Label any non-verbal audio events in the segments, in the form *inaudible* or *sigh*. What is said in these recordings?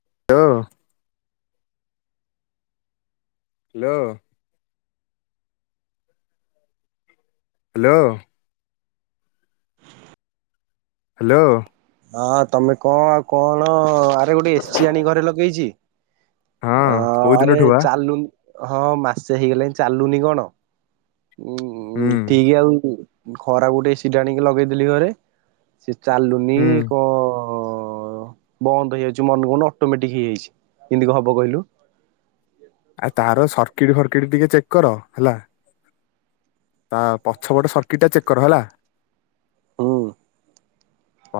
*unintelligible* Hello. Hello. Hello. ହଁ ତମେ କଣ ଆଉ କଣ ତାରେ ଗୋଟେ ଏସ୍ ସି ଆଣି ଘରେ ଲଗେଇଛି। ଅ ହଁ କୋଉ ଆରେ ଦିନଠୁ ବା ଚାଲୁଣି ହଁ ମାସେ ହେଇଗଲେଣି ଚାଲୁନି କଣ? ହୁଁ ହୁଁ ଠିକ ଆଉ। ଖରା ଗୋଟେ ଏ ସି ଆଣିକି ଲଗେଇଦେଲି ଘରେ। ଚାଲୁନି ହୁଁ କଣ? ଓ ବନ୍ଦ ହେଇଯାଉଛି ମନ କନ ଅଟୋମେଟିକ ହେଇଯାଇଛି ଏମିତି ହବ କହିଲୁ। କିଡି ଘର କିଡି ଟିକେ ଚେକ୍ କର ହେଲା। ତା ପଛପଟେ ସର୍କିଟ ଟା ଚେକ୍ କର ହେଲା। ହଁ।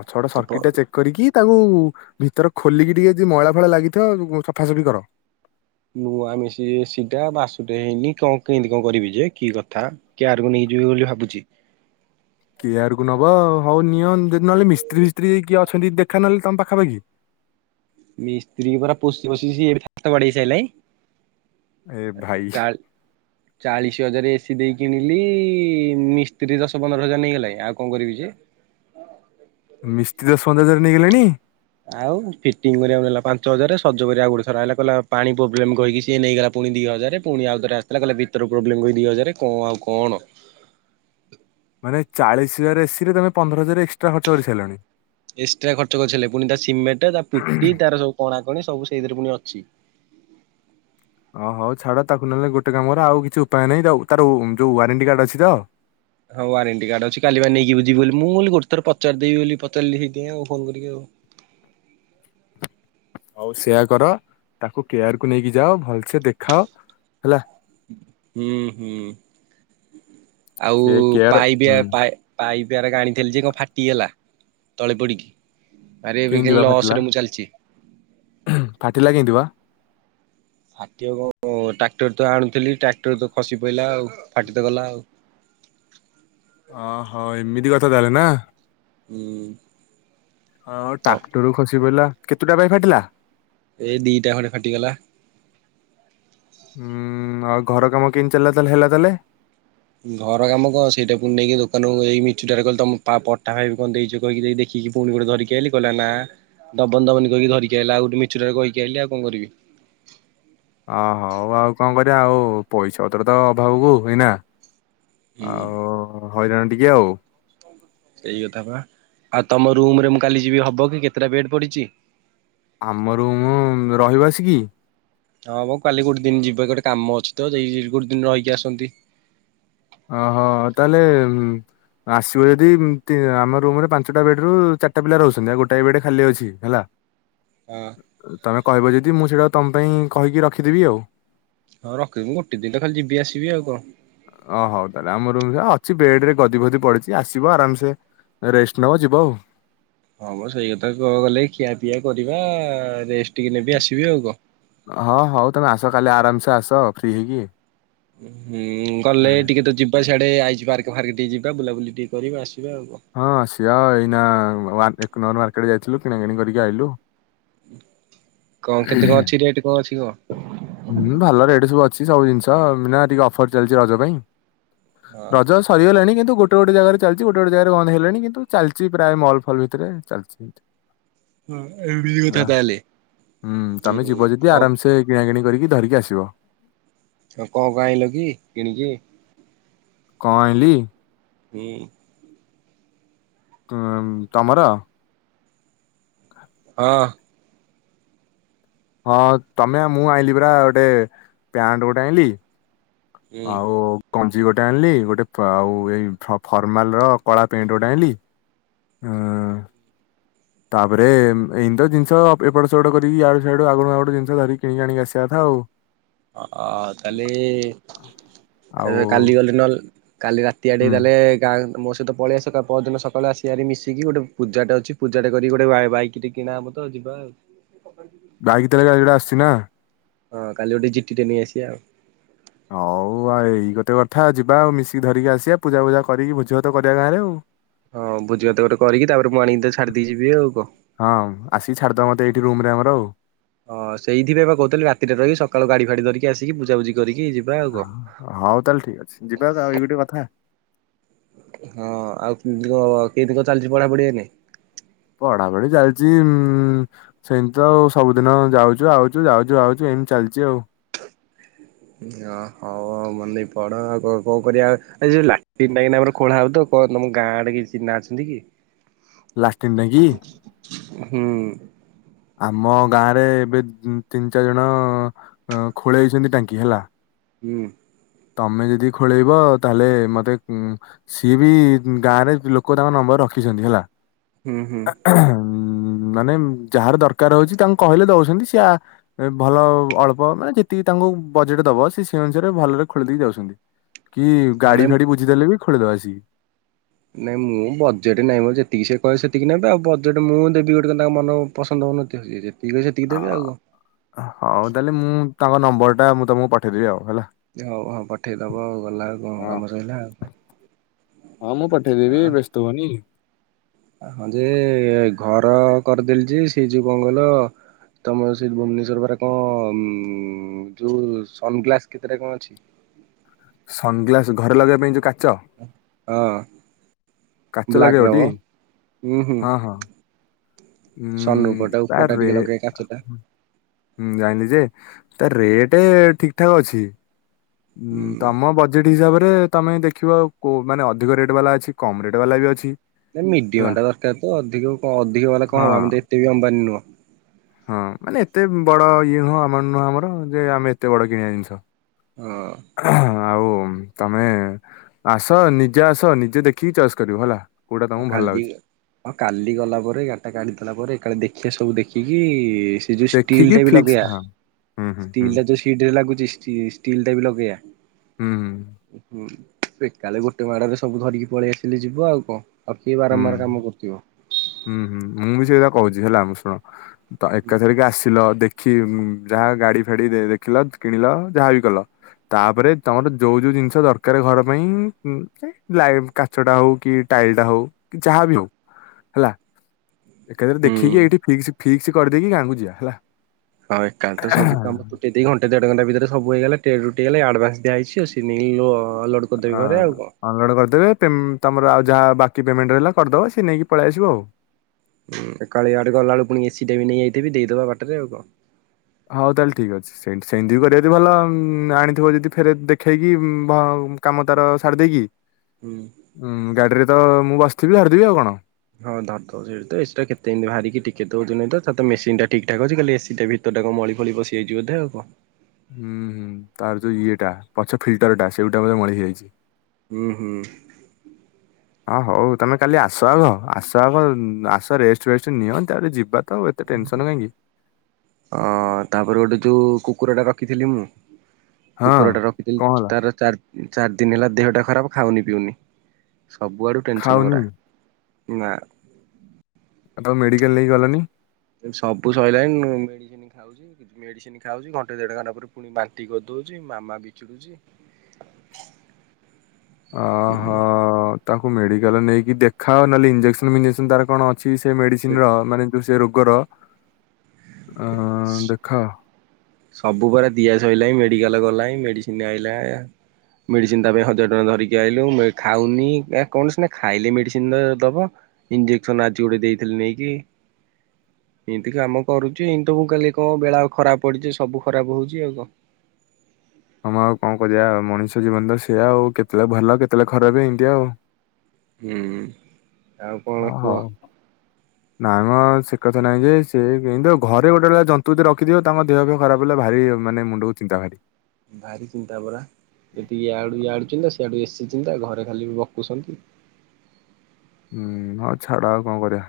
ଛଟ ସର୍କିଟ ଟା ଚେକ୍ କରିକି ତାଙ୍କୁ ଭିତର ଖୋଲିକି ଟିକେ ଯଦି ମଇଳା ଫଳା ଲାଗିଥିବ ସଫାସଫି କର। ନୂଆ ମିଶି ସିଟା ବାସୁଟେ ହେଇନି କଣ କେମିତି କଣ କରିବି ଯେ କି କଥା କୋରକୁ ନେଇଯିବି ବୋଲି ଭାବୁଛି। କିୟରକୁ ନବା ଆ ହଉ ନିଅ ନହେଲେ ମିସ୍ତ୍ରୀ ଫିସ୍ତ୍ରୀ ଯକଏ ଅଛନ୍ତି, ଦେଖା ନହେଲେ ତମ ପାଖାପାଖି ମିସ୍ତ୍ରୀ ପୁରରା ପଶି ବସିିଛି ଏବେ ତା ବା ସେଲାଇ ଏ ଭାଇ। ଚାଳିଶ ହଜାର ଏ ସିି ଦେଇ କିଣିଲି ମିସ୍ତ୍ରୀ ଦଶ ପନ୍ଦର ହଜାର ନେଇଗଲାଣି ଆଉ କଣ କରିବି ଯେ ମିସ୍ତିତ ଆଉ ଫିଟିଙ୍ଗ କରିବାକୁ ନେଲା ପାଞ୍ଚ ହଜାର। ସଜ କରିବା ଆ ଗୋ ସାରା ହେଲା କହିଲ ପାଣି ପ୍ରୋବ୍ଲେମ କହିକି ସିଏ ନେଇଗଲା ପୁଣି ଦି ହଜରେ ପୁଣି ଆଉ ଥରେ ଆସା କହିଲ ଭିତର ପ୍ରୋବ୍ଲେମ କହି ଦି ହଜ କଣ ଆଉ କଣ? ମାନେ ଚାଳିଶ ହଜାର ଏ ସି ରେ ତମେ ପନ୍ଦର ହଜାର ଏସଟ୍ରା ଖର୍ଚ କରି ସାରିଲାଣି। ଏକ୍ସଟ୍ରା ଖର୍ଚ୍ଚ କରିଲେ ପୁଣି ତା ସିମେଣ୍ଟ ତା ପୁଟି ତାର ସବୁ କଣାକଣି ସବୁ ସେଇଥିରେ ପୁଣି ଅ ପକ୍ଷୀ। ଓ ହଉ ଛାଡ ତାକୁ ନେଲେ ଗୋଟେ କାମର ଆଉ କିଛି ଉପାୟ ନାହିଁ ତାର ଯୋଉ ୱାରେଣ୍ଟି କାର୍ଡ ଅଛି ତ। ହଁ ୱାରେଣ୍ଟି କାର୍ଡ ଅଛି କାଲି ବା ନେଇକିୁ ଯିବି ବୋଲି ମୁଁ ବୋଲି ଗୋଟେ ଥର ପଚାରିଦବି ବୋଲି ପଚାରିଲି ସେଇ ଆଉ ଫୋନ କରିକି ଆଉ। ଆଉ ସେୟା କର ତାକୁ କେୟାରକୁୁ ନେଇକି ଯାଅ ଭଲସେ ଦେଖାଅ ହେଲା। ହୁଁ ହୁଁ। ଆଉ ସେ କେୟାର ପାଇ ବି ହୁଁ ପା ପାଇପିର ଆଣିଥିଲି ଯେ କଣ ଫାଟିଗଲା ତଳେ ପଡିକି। ଆରେ ଏବେ ଲସ ରେ ମୁଁ ଚାଲିଛି ଫାଟିଲ କେେଇଥ ବା ଫାଟିବା କଣ ଟ୍ରାକ୍ଟର ତ ଆଣୁଥିଲି ଟ୍ରାକ୍ଟର ତ ଖସି ପଡିଲଲା ଆଉ ଫାଟି ତ ଗଲା ଆଉ ଓହୋ ଏମିତି କଥା ତାହେଲେ ନା ହୁଁ ହଁ ତ ଟ୍ରାକ୍ଟରୁ ଖସି ପଡିଲା କେତେ ଟା ପାଇ ଫାଟିଲା ଏଇ ଦିଟା ଘରେ ଫାଟିଗଲା ଉଁ ଆଉ ଘର କାମ କିଣି ଚାଲିଲା ତାହଲେ ହେଲା ତାହେଲେ ଘର କାମ କଣ ସେଇଟା ପୁଣି ନେଇକି ଦୋକାନକୁ ମିଛୁଟାରେ କହ ତମ ପା ପଠା ଖାଇବି କଣ ଦେଇଛ କହିକି ଦେଇ ଦେଖିକି ପୁଣି ଗୋଟେ ଧରିକି ଆଇଲି କିଲ ନା ଦମନ ଦମନ କହିକି ଧରିକି ଆଇଲା ଆଉ ଗୋଟେ ମିଛୁଟାରେ କହିକି ଆଇିଲି ଆଉ କଣ କରିବି ଅହଉ ଆଉ କଣ କରିବା ଆଉ ପଇସା ପତ୍ର ତ ଅଭାବକୁ ହେଇନା ହୁଁ ଆଉ ହଇରାଣ ଟ ଯାଉ ସେଇ କଥା ବା ଆଉ ତମ ରୁମରେ ମୁଁ କାଲି ଯିବି ହବ କି କେତେଟା ବେଡ ପଡିଛି ଆମର ମୁଁ ରହିବସ କି ହଁ ବାଉ କାଲି ଗୋଟେ ଦିନ ଯିବା ଗୋଟେ କାମ ଅଛି ତ ଯ ଗୋଟେ ଦିନ ରହିକି ଆସନ୍ତି ଓହୋ ତାହେଲେ ଆସିବ ଯଦି ଆମ ରୁମରେ ପାଞ୍ଚଟା ବେଡ ରୁ ଚାରିଟା ପିଲା ରହୁଛନ୍ତି ଆଉ ଗୋଟାଏ ବେଡ ଖାଲି ଅଛି ହେଲା ହଁ ତମେ କହିବ ଯଦି ମୁଁ ସେଇଟା ତମ ପାଇଁ କହିକି ରଖିଦେବି ଆଉ ହଁ ରଖଦିନି ଗୋଟେ ଦିନ ତା ଖାଲି ଯିବି ଆସିବି ଆଉ କଣ ଓ ହଉ ତାହେଲେ ଆମ ରୁମ ଅଛି ବେଡ ରେ ଗଦି ଫଦି ପଡିଛି ଆସିବ ଆରାମସେ ରେଷ୍ଟ ନବ ଯିବ ଆଉ ହଁବ ସେଇ କଥା କ ଗଲେ ଖିଆ ପିଆ କରିବା ରେଷ୍ଟ ଟିକ ନେବି ଆସିବି ଆଉ କହ ହଁ ହଉ ତମେ ଆସ କାଲି ଆରାମସେ ଆସ ଫ୍ରି ହେଇକି ହୁଁ ଗଲେ ଟିକେ ତ ଯିବା ସିଆଡେ ଗୋେ ଆଇ ପାର୍କ ଫାର୍କ ଟିକେ ଯିବା ବୁଲାୁଲି ଟିକେ କରିବା ଆସ ହଁ ଶିଆ ଏଇନା କ ମାର୍କେଟ ଯାଇଥିଲୁ କିଣା କିିଣି କରିକି ଆଇଲୁ। କଣ କେତେ କଣ ଅଛି ରେଟ୍ କଣ ଅଛି କଣ? ହୁଁ ଭଲ ରେଟ ସବୁ ଅଛି ସବୁ ଜିନିଷ ନା ଟିକେ ଅଫର ଚାଲିଛି ରଜ ପାଇଁ ହଁ। ରଜ ସରିଗଲେଣି କିନ୍ତୁ ଗୋଟେ ଗୋଟେ ଜାଗାରେ ଚାଲିଛି ଗୋଟେ ଗୋଟେ ଜାଗାରେ ବନ୍ଦ ହେଲେଣି କିନ୍ତୁ ଚାଲିଛି ପ୍ରାୟ ମଲ ଫଲ ଭିତରେ ଚାଲିଛିତି। ହ ଏ କଥା ତାହଲେ ହ *unintelligible* ି *unintelligible* ଧରିକି ଆସିବ ହଉ କଣ କ ଆଲ କି କିଣିକି? କଣ ଆଇିଲି? ହୁଁ ଉ ତମର? ହଁ ହଁ ତମେ ମୁଁ ଆଣିଲି ପୁରରା ଗୋଟେ ପ୍ୟାଣ୍ଟ ଗୋଟେ ଆଣିଲି, ହୁଁ। ଆଉ, ଗଞ୍ଜି ଗୋଟେ ଆଣିଲି, ଗୋଟେ ଆଉ ଏଇ ଫର୍ମାଲ ର କଳା ପେଣ୍ଟ ଗୋଟେ ଆଣିଲି ଉଁ। ତାପରେ ଏମିତ ତ ଜିନିଷ ଅ ଏପଟ ସେପଟ କରିକି ଇଆଡୁ ସିଆଡୁ ଆଗୁଡ ମାଗୁଡ଼ୁ ଜିନିଷ ଧରିକି କିଣିକି ଆଣିକି ଆସିବା କଥା ଆଉ। ଅ କାଲି ଆଉ ଏ କାଲିଗଲେ ନହେଲେ। କାଲି ରାତି ଆଡ଼ିକି ହୁଁ ଗଲେ ଗାଁ ମୋ ସହିତ ପଳେଇ ଆଶିବ ପରଦିନ ସକାଳେ ଆସିବା ହାରି ମିଶିକି ଗୋଟେ ପୂଜାଟେ ଅଛି ପୂଜାଟେ କରିକି ଗୋଟେ ବାଇକ ଟେ କିଣା ହବ ତ ଯିବା ଆଉ। ବାଇିିକ ତା ହେଲେ କାଲି ଗୋଟେ ଆସିୁଛି ନା। ହଁ କାଲି ଗୋଟେ ଜିଟି ଟେ ନେଇ ଆସିବା ଆଉ। ହଉ ଆଉ ଏଇ ଗୋଟେ କଥା ଯିବା ଆଉ ମିଶିକି ଧରିକି ଆସିବା ପୂଜା ଫୂଜା କରିକି ଭୋଜି ଭାତ କରିବା ଗାଁ ରେ ଆଉ। ହଁ ଭୋଜିଭାତ ଗୋଟେ କରିକି ତାପରେ ମୁଁ ଆଣିକି ତତେ ଛାଡି ଦେଇେକି ଯିବି ଆଉ କ। ଟି ରୁମ ରେ ଆମର ଆଉ। ହଁ ସେଇଥିି ପାଇଁ ବା କହୁଥିଲି ରାତିରେ ରହିି କି ସକାଳୁ ଗାଡି ଫାଡି ଧିରିକି ଆସିକି ପୁଜା ପୂଜି। କରିକି ଯିବା ଆଉ କନ। ହଁ, ହଉ ତାହେଲେ ଠିକ ଅଛି ଯିବା ଆଉ ଏଇ ଗୋଟେ କଥା। ହଁ ଆଉ କେମତି କନ। ଚଲଛି ପଢ଼ା ପଢି ଏଇନେ। ପଢାପଢି ଚାଲିଛି ସେମିତି ତ ଆଉ ସବୁଦିନ ଯାଉଛୁ ଆଉଛୁ ଯାଉଛୁ ଆଉଛୁ ଏମିତି ଚାଲିଛି ଆଉ। ଓ ହଉ ମନେ ଦେଇ ପଢ଼ ଆଉ କଣ କରିବା ଏଇ ଯୋଉ ଲାଟିନ୍ ଟାଙ୍କି ଟା ଆମର ଖୋଳା ହଉଛି ତ କଣ ତମ ଗାଁ ଆଡେ କେହି ଚିହ୍ନା ଅଛନ୍ତି କି? ଲାଟିନ ଟାଙ୍କୀ। ହୁଁ। ଆମ ଗାଁ ରେ ଏବେ ତିନି ଚାରି ଜଣ ଖୋଳେଇଛନ୍ତି ଟାଙ୍କି ହେଲା। ହୁଁ। ତମେ ଯଦି ଖୋଳେଇବ ତାହେଲେ ମତେ ସିଏ ବି ଗାଁ ରେ ଲୋକ ତାଙ୍କ ନମ୍ବର ରଖିଛନ୍ତି ହେଲା। ହୁଁ ହୁଁ ହୁଁ। ମାନେ ମ। ଯାହାର ଦରକାର ହଉଛି ତାଙ୍କୁ କହିଲେ ଦଉଛନ୍ତି, ସିଏ ଭଲ ଅଳ୍ପ ମାନେ ଯେତିକି ତାଙ୍କୁ ବଜେଟ ଦବ ସେ ସେ ଅନୁସାରେ ଭଲରେ ଖୋଳି ଦେଇକି ଯାଉଛନ୍ତି। କି ହଁ ଗାଡି ନାଇଁ ଫାଡି ବୁଝିଦେଲେ ବି। ଖୋଳି ଦବ ଆସିକି। ନାଇଁ ମୁଁ ବଜେଟ ନହିଁ ମ, ଯେତିକି ସେ କହିବେ ସେତିକି ନେବେ ଆଉ ବଜେଟ ମୁଁ ଦେବି ଗୋଟେ ତାଙ୍କ ମନ ପସନ୍ଦ ହଉନଥିବ। କହିବେ ସେତିକି ଅ, ଦେବି ଆଉ କଣ। ହଉ ତାହେଲେ ମୁଁ। ତାଙ୍କ ନମ୍ବର ଟା ମୁଁ ତମକୁ ପଠେଇଦବି ଆଉ। ହେଲା। ହଉ ହଉ ପଠେଇଦବ ଆଉ ଗଲା କଣ ହଁ କାମ ସହିଲା ଆଉ, ହଁ ମୁଁ ପଠେଇଦେବି ଆଉ। ବ୍ୟସ୍ତ ହୁଅନି। ହଁ ଯେ ଘର କରିଦେଲି ଯେ ସେ ଯୋଉ କଣ କହିଲ, ତମ ସେ ଭୁବନେଶ୍ଵର ବା କଣ ଯୋଉ ସନଗ୍ଲାସ କେତେଟା କଣ ଅଛି। ସନଗ୍ଲାସ ଘରେ ଲଗେଇବା ପାଇଁ ଯୋଉ କା ହଁ। କାଚ ବ୍ଲାକ୍ ର ମ ଲଗେଇବଟି, ହୁଁ ହୁଁ। ହଁ ହଁ। ହୁଁ ସନରୁଫ ଟା ତା ଉପର ଟା ଟିକେ ରେଁ ଲଗେଇବା କାଚଟା ହୁଁ ଜାଣିଲି ଯେ। ତା ରେଟ୍ ଠିକ ଠାକ୍ ଅଛି। ହଁ ଉଁ। ତମ ବଜେଟ୍ ହିସାବରେ। ତମେ ଦେଖିବ କୋ ମାନେ ଅଧିକ ରେଟ୍ ବାଲା ବି ଅଛି କମ ରେଟ୍ ବାଲା ବି ଅଛି। ହେଲା ମିଡିୟମ ଟା ଦରକାର ତ ଅଧିକ ଅଧିକ ବାଲା କଣ ହଁ ହବ ଆମେ ତ ଏତେ ବି ଅମ୍ବାନୀ ନୁହଁ। ହଁ ମାନେ ଏତେ ବଡ ଇଏ ନୁହଁ ଆକାଉଣ୍ଟ ନୁହଁ ଆମର ଯେ ଆମେ ଏତେ ବଡ କିଣିବା ଜିନିଷ। ହଁ। ଆଉ ତମେ, ଆସ ନିଜେ ଆସ ନିଜେ ଦେଖିକି ଚଏସ କରିବ ହେଲା। କୋଉଟା ହ ତମକୁ ଭଲ କାଲି, ଲାଗୁଛି ହ କାଲି ଗଲା ପରେ ଗାଡିଟା କାଢିଦେଲା ପରେ, ଏକାେ ଦେଖିବା ସବୁ ଦେଖିବା କିଏ କି? ସେ ଯୋଉ ଷ୍ଟିଲ୍ ଦେଖିକି ଟା ବି ଫିକ୍ସ ଲଗେଇବା ହଁ। ହୁଁ ହୁଁ ହୁଁ ଷ୍ଟିଲ୍ ଟା ଯୋଉ ସିଡ ରେ ଲାଗୁଛି ଷ୍ଟିଲ୍ ଟା ବି ଲଗେଇବା। ହୁଁ ହଁ ସେ କାଳେ ଗୋଟେ ମାଡରେ ସବୁ ଧରିକି ପଳେଇ ଆସିଲେ ଯିବ ଆଉ କଣ। ଆଉ କିଏ ହୁଁ, ବାରମ୍ବାର କାମ କରୁଥିବ। ହୁଁ ହୁଁ ମୁଁ ବି ସେଇଟା କହୁଛି। ଝ ହେଲା ମୁମ ଶୁଣ ତ ଏକାଥରିକ ଆସିଲ ଦେଖ କି, ଯାହା ଗାଡ଼ି ଫାଡ଼ି ଦେଖିଲ କିଣିଲ ଯାହାବି କଲ, ତାପରେ ତମର ଯୋଉ ଯୋଉ ଜିନିଷ ଦରକାର ଘର ପାଇଁ କାଚଟା ହଉ କି ଟାଇଲଟା ହଉ। କି ଯହା ବି ହଉ ହେଲା। ଏକାଥରେ ହୁଁ। ଦେଖିକି ଏଇଠି ଫିକ୍ସ୍। ଫିକ୍ସ କରିଦେଇକି ଗାଁକୁ ଯିବା ହେଲା। ହଁ ଏକା ତ ସବୁ କାମ ତୁଟି ଦେଇ ଘଣ୍ଟେ ଦେଢ ଘଣ୍ଟା ଭିତରେ ସବୁ ହେଇଗଲା। ଟେ ରୁଟିେ ଗଲେ ଆଡଭାସ ଦିଆଯଇଛିଉ ସେ ନେଇୁ ଅ ଅନଲୋଡ କରିଦେବେ ପେମ ତମର ଆଉ ଯାହା ବାକି ପେମେଣ୍ଟ ରହିଲା କରିଦବା ସେ ନେଇକି ପଳେଇ ଆସିବ ଆଉ ହଁ ଏକ କାଳିଆଡେ ଗଲା ବଳୁ ପୁଣି ଏସି ଟେ ବି ନେଇଯାଇଥିବି ଦେଇଦବା ବାଟରେ ଆଉ କଣ ହଉ ତାହେଲେ ଠିକ ଅଛି ସେ ସେମତି ବି କରିବା ଭଲ ଆଣିଥିବ ଯଦି ଫେରେ ଦେଖେଇକି କାମ ତାର ସାରି ଦେଇକି ହୁଁ। ହୁଁ ଗାଡିରେ ତ ମୁଁ ବାସିଥିବି ଝାଡିଦେବି ଆଉ କଣ ହଁ ଧରଦଉ ସେଠି ଏସିଟା କେତେମିତି ବାହାରିକି ଟିକେ ତ ଓଜନ ହେଇଥିବ ତାର ତ ମେସିନ ଟା ଠିକ ଠାକ ଅଛି ଖାଲି ଏସି ଟା ଭିତର ଟା କଣ ମଳି ଫଳି ପସି ଯାଇଛି ବୋଧେ କଣ ହୁଁ ହୁଁ ତାର ଯୋଉ ଇଏଟା ପଛ ଫିଲ୍ଟର ଟା ସେଇଗୁଟା ବି ମଳି ହେଇଯାଇଛି ହୁଁ ହୁଁ ହଁ ହଉ ତମେ କାଲି ଆସ ଆଗ ଆସ ଆସ ରେଷ୍ଟ ଫେଷ୍ଟ ନିଅ ତାପରେ ଯିବା ତ ଆଉ ଏତେ ଟେନସନ କାହିଁକି ଅ ତାପରେ ଗୋଟେ ଯୋଉ କୁକୁର ଟା ରଖିଥିଲଥିଲି ମୁଁ ହଁ କୁକୁର ଟା କଣ ରଖିଥିଲି ହେଲା ତାର ଚାର ଚାରି ଦିନ ହେଲା ଦେହଟା ଖରାପ ଖାଉନି ପିଉନି ସବୁଆଡୁ ଟେନସନ ଖାଉନି ପରା ନା। ଆଉ ତାକୁ ମେଡିକାଲ ନେଇକି ଗଲନି। ସବୁ ସଇଲାଣି ମୁଁ ମେଡିସିନ ଖାଉଚି ମେଡିସିନି ଖାଉଚି ଘଣ୍ଟେ ଦେଢ ଘଣ୍ଟା ପରେ ପୁଣି ବାନ୍ତି କରିଦୋଉଚି ମାମା ବି ଚିଡୁଚି। ଅହ ତାଙ୍କୁ ମେଡିକାଲ ନେଇକି ଦେଖାଅ ନହଲେ ଇଞ୍ଜେକସନ ମିଞ୍ଜେକ୍ସନ ତାଙ୍କର କଣ ଅ ସେ ମେଡିସିନର ମାନେ ଯୋଉ ସେ ରୋ ଗୋର ଆଁ ଦେଖ ସବୁ ପରା ଦିଆ ସଇଲାଣି ମେଡିକାଲ ଗଲାଣି ମେଡିସିନ ଆଇଲା ମେଡିସିନ ତା ପାଇଁ ହଜାର ଟଙ୍କା ଧରିକି ଆଇଲୁ ଖାଉନି ନା କଣ ସିନା ଖାଇଲେ ମେଡିସିନ ନା ଦବ ଇଞ୍ଜେକ୍ସନ ଆଜି ଗୋଟେ ଦେଇଥିଲି ନେଇକି ଏମତି କାମ କରୁଚି ଏମତି ତ ମୁଁ କହିଲି କଣ ବେଳା ଆଉ ଖରାପ ପଡିଚି ସେ ସବୁ ଖରାପ ହୋଉଚି ଆଉ କଣ। ହଁମ ଆଉ କଣ କରିବା ମଣିଷ ଜୀବନ ତ ସେଇଆ ଆଉ କେତେବେଳେ ଭଲ କେତେବେଳେ ଖରାପ ଏମତିଆ ଆଉ। ହୁଁ। ଆଉ କଣ ହଁ କୁହ। ହଉ ନାଇଁ ମ ଆଉ ସେ କଥା ନାଇଁ ଯେ ସେ କେମତିଆ ଘରେ ଗୋଟା ଲେଖା ଜନ୍ତୁ ଯଦି ରଖିଥିିବ ତାଙ୍କ ଦେହ ଫେହ ଖରାପ ହେଲେ ଭାରି ମାନେ ମୁଣ୍ଡକୁ ଚିନ୍ତା ଘାରେ। ଭାରି ଚିନ୍ତା ପରା ଯେତିକି ୟାଡୁ ୟାଡୁ ଚିନ୍ତା ସେଆଡୁ ବେଶୀ ଚିନ୍ତା ଘରେ ଖାଲି ବକୁଛନ୍ତି। ହୁଁ ହଁ ଛାଡ ଆଉ କଣ କରିବା।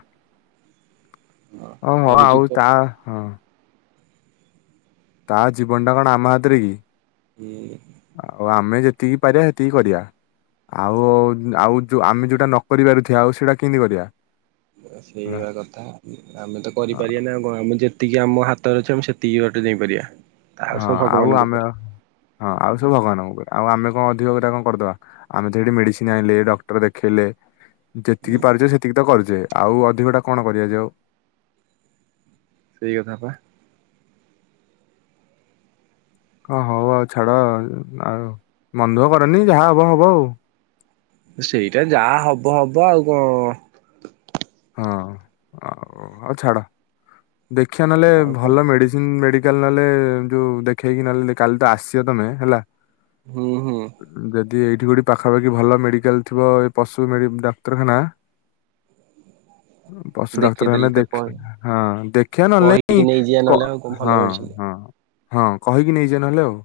ଓ ହଁ ଆଉ ତା ହଁ। ତା ଜୀବନଟା କଣ ଆମ ହାତରେ କି। ହୁଁ। ତିକି ପାରିବା ସେତିକି କରିବା ଆଉ ଆଉ ଯୋଉ ଆମେ ଯୋଉଟା ନ କରିପାରୁଥିବା ଆଉ ସେଇଟା କେମିତି କରିବା। ହେଲା। ସେଇଆ କଥା ଆମେ ତ କରିପାରିବାନେଇ ଆଉ କଣ ଆମେ ଯେତିକି ଆମ ହାତରେ ଅଛି ଆମେ ସେ ତିକି ବାଟ ଯାଇପାରିବା। ଆଉ ହଁ ସବୁ ଆଉ ଭଗବାନଙ୍କ ଆମେ ଉପରେ ହଁ ଆଉ ସବୁ ଭଗବାନଙ୍କ ଉପରେ ଆଉ ଆମେ କଣ ଅଧିକ ଗୋଟା କଣ କରିଦବା ଆମେ ତ ଏଇଠି ମେଡିସିନ ଆଇଁଲେ ଡକ୍ଟର ଦେଖେଇଲେ। ଯେତିକି ପାରୁଚେ ସେତିକି ତ କରୁ ଯେ ଆଉ ଅଧିକଟା କଣ କରିବା ଯେ ଆଉ। ସେଇ କଥା ପା। ହଁ ହୋଉ ଆଉ ଛାଡ ଆଉ ମନ ଦୁଃଖ କରନି ଯାହା ହବ ହବ ଆଉ। ସେଇଟା ଯାହା ହବ ହବ ଆଉ କଣ ହଁ ଆଉ ହୋଉ ଛାଡ। ଦେଖିଆ ନହେଲେ ଆଉ କଣ ଭଲ ମେଡିସିନ ମେଡି ମେଡିକାଲ ନହେଲେ ଯୋଉ ଦେଖେଇକି ନହଲେ କାଲି ତ ଆସିବ ତମେ ହେଲା ହୁଁ ହୁଁ ଉଁ ଯ ଯେ ଏଇଠି କୋଉଠି ପାଖାପାଖି ଭଲ ମେଡିକାଲ ଥିବ ଏ ପଶୁ ମେଡି ଡାକ୍ତରଖାନା ପଶୁ ଡାକ୍ତରଖାନା ଦେଖେଇଦେଲେ ତ ଦେଖ କହି ହଁ ଦେଖିଆ ନହେଲେ କହିକି ନାଇଁ ନେଇଯିବା କଁ ନହେଲେ ଆଉ କଣ ଭଲ ହଁ ମେଡିସିନ ହଁ। ହଁ କହିକି ନେଇଜା ନହେଲେ ଆଉ।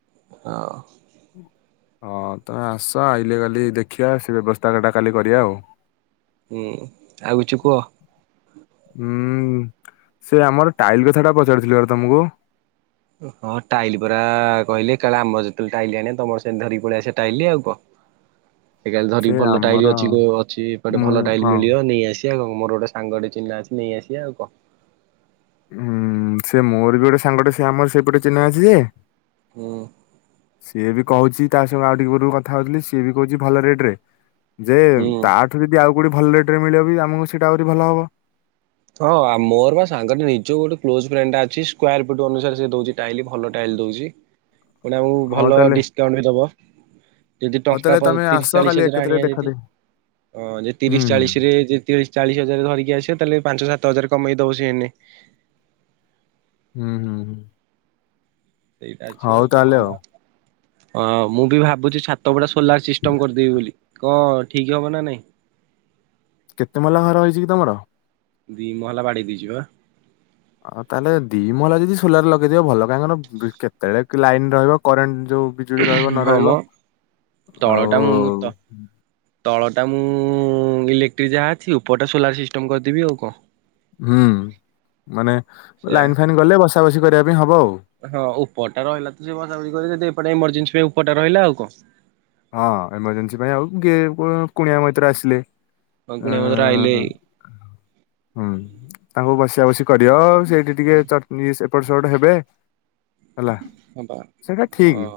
*unintelligible* ହଁ ତମେ ଆସ ଆଇଲେ କାଲି ଦେଖିବା ସେ ବ୍ୟବସ୍ଥାଟା କାଲି କରିବା ଆଉ। ହୁଁ ଆଉ କିଛି କୁହ? ହୁଁ ସେ ଆମର ଟାଇଲ କଥା ଟା ପଚାରୁିଥିଲି ପରା ତମକୁ ହଁ ଟାଇଲ ପରା କହିଲି କାଳେ ଆମର ଯେତେବେଳେ ଟାଇଲି ଆଣିଆ ତମର ସେମିତି ଧରିକି ପଳେଇଆସିବା ଟାଇଲି ଆଉ କଣ। ସେ କାଲି ଧରିକି ଭଲ ଟାଇଲ ଅଛି। ଅଛି କୁଆଡ଼େ ମୁଁ ଭଲ ଟାଇଲ ହଁ ମିଳିବ ନେଇଆସି ଦେଖିଆ ଆଉ ମୋର ଗୋଟେ ସାଙ୍ଗ ଗୋଟେ ଚିହ୍ନା ଅଛି ନେଇ ଆସିବା ଆଉ କଣ। ହୁଁ ସେ ମୋର ବି ଗୋଟେ ସାଙ୍ଗଟେ ସେ ଆମ ସେପଟେ ଚିହ୍ନା ଅଛି ଯେ ହୁଁ। ସିଏ ବି କହୁଛି ତା ସାଙ୍ଗେ ଆଉ ଟିକେ ପୂର୍ବରୁ କଥା ହଉଥିଲି, ସିଏ ବି କହୁଛି ଭଲ ରେଟରେ। ଯେ ହୁଁ। ତାଠୁ ଯଦି ଆଉ କୋଉଠି ଭଲ ରେଟରେ ମିଳିବ ବି ଆମକୁ ସେଇଟା ଆହୁରି ଭଲ ହବ। ହଁ ଆ ମୋର ବା ସାଙ୍ଗଟେ ନିଜ ଗୋଟେ କ୍ଲୋଜ ଫ୍ରେଣ୍ଡଟା ଅଛି ସ୍କୋୟାର ଫୁଟ୍ ଅନୁସାରେ ସେ ଦଉଛି ଟାଇଲ ଭଲ ଟାଇଲ ଦଉଛି। ପୁଣି ଆମକୁ ହଉ ଭଲ ତାହେଲେ ଡିସ୍କାଉଣ୍ଟ ବି ଦେବ। ଯଦି ହଉ ଟଙ୍କା ତାହେଲେ ପ ତମେ ଆସ ତିରିଶ ଚାଳିଶ କାଲି ହଜାର ଏକାଥରେ ଆଣିବାହାରି ଦେଖା ଯଦି ଦେଖି ଅଁ ଯେ ହୁଁ ତିରିଶ ହୁଁ ଚାଳିଶ ରେ ତିରିଶ ଚାଳିଶ ହଜାର ଧରିକି ଆସିବା ତାହେଲେ ସାତ ହଜାର କମେଇ ଦବ ସିଏ ଏଇନେ। ହୁଁ ହୁଁ ହୁଁ। ସେଇଟା ଅଛି ହଉ ଆଉ କଣ ତାହେଲେ ଆମର ହଁ ମୁଁ ବି ଭାବୁଛି ଛାତ ଗୁଡା ସୋଲାର ସିଷ୍ଟମ କରିଦେବି ବୋଲି। କଣ ଠିକ ହବ ନା ନାଇଁ? କେତେ ମହଲା ଘର ହେଇଛି କି ତମର? ଦି ମହଲା ବାଡେଇ ଦେଇଛି ବା। ଆଉ ତାହେଲେ ଦି ମହଲା ଯଦି ସୋଲାର ଲଗେଇଦବ ଭଲ। କାହିଁକି ନା କେତେବେଳେ ଲାଇନ ରହିବ କରେଣ୍ଟ ଯୋଉ ବିଜୁଳି ରହିବ ନ ହଁ ମ ରହିବ ତଳଟା ଆଉ ମୁଁ ମୁଁ ତ ତଳଟା ମୁଁ ଇଲେକ୍ଟ୍ରିକ ଯାହା ଅଛି ଉପରଟା ସୋଲାର ସିଷ୍ଟମ କରିଦେବି ଆଉ କଣ। ହୁଁ। ମାନେ ସେୟା ଲାଇନ୍ ଫାଇନ୍ ଗଲେ ବସ ବସା ବାସି କରିବା ପାଇଁ ହବ ଆଉ। ହଁ ଉପର ଟା ରହିଲା ତ ଯିଏ ବସାବସି କରବ, ଯଦି ଏପଟେ ଏମର୍ଜେସି ପାଇଁ ପଟେ ରହିଲା ଆଉ କଣ। ହଁ ଏମର୍ଜେସି ପାଇଁ ଆଉ ଗେ କୋଉ କୁଣିଆ ମୈତ୍ର ଆସିଲେ ତମ ଅଁ କୁଣିଆ ମୈତ୍ର ଆଇଲେ ହୁଁ ତାଙ୍କୁ ବସିବା ବସି କରିବ ଆଉ ସେଇଠି ଟିକେ ଚଟ ସେ ଏପଟ ସେପଟ ହେବେ। ହେଲା ହବା ସେଇଟା ଠିକ୍। ହଁ।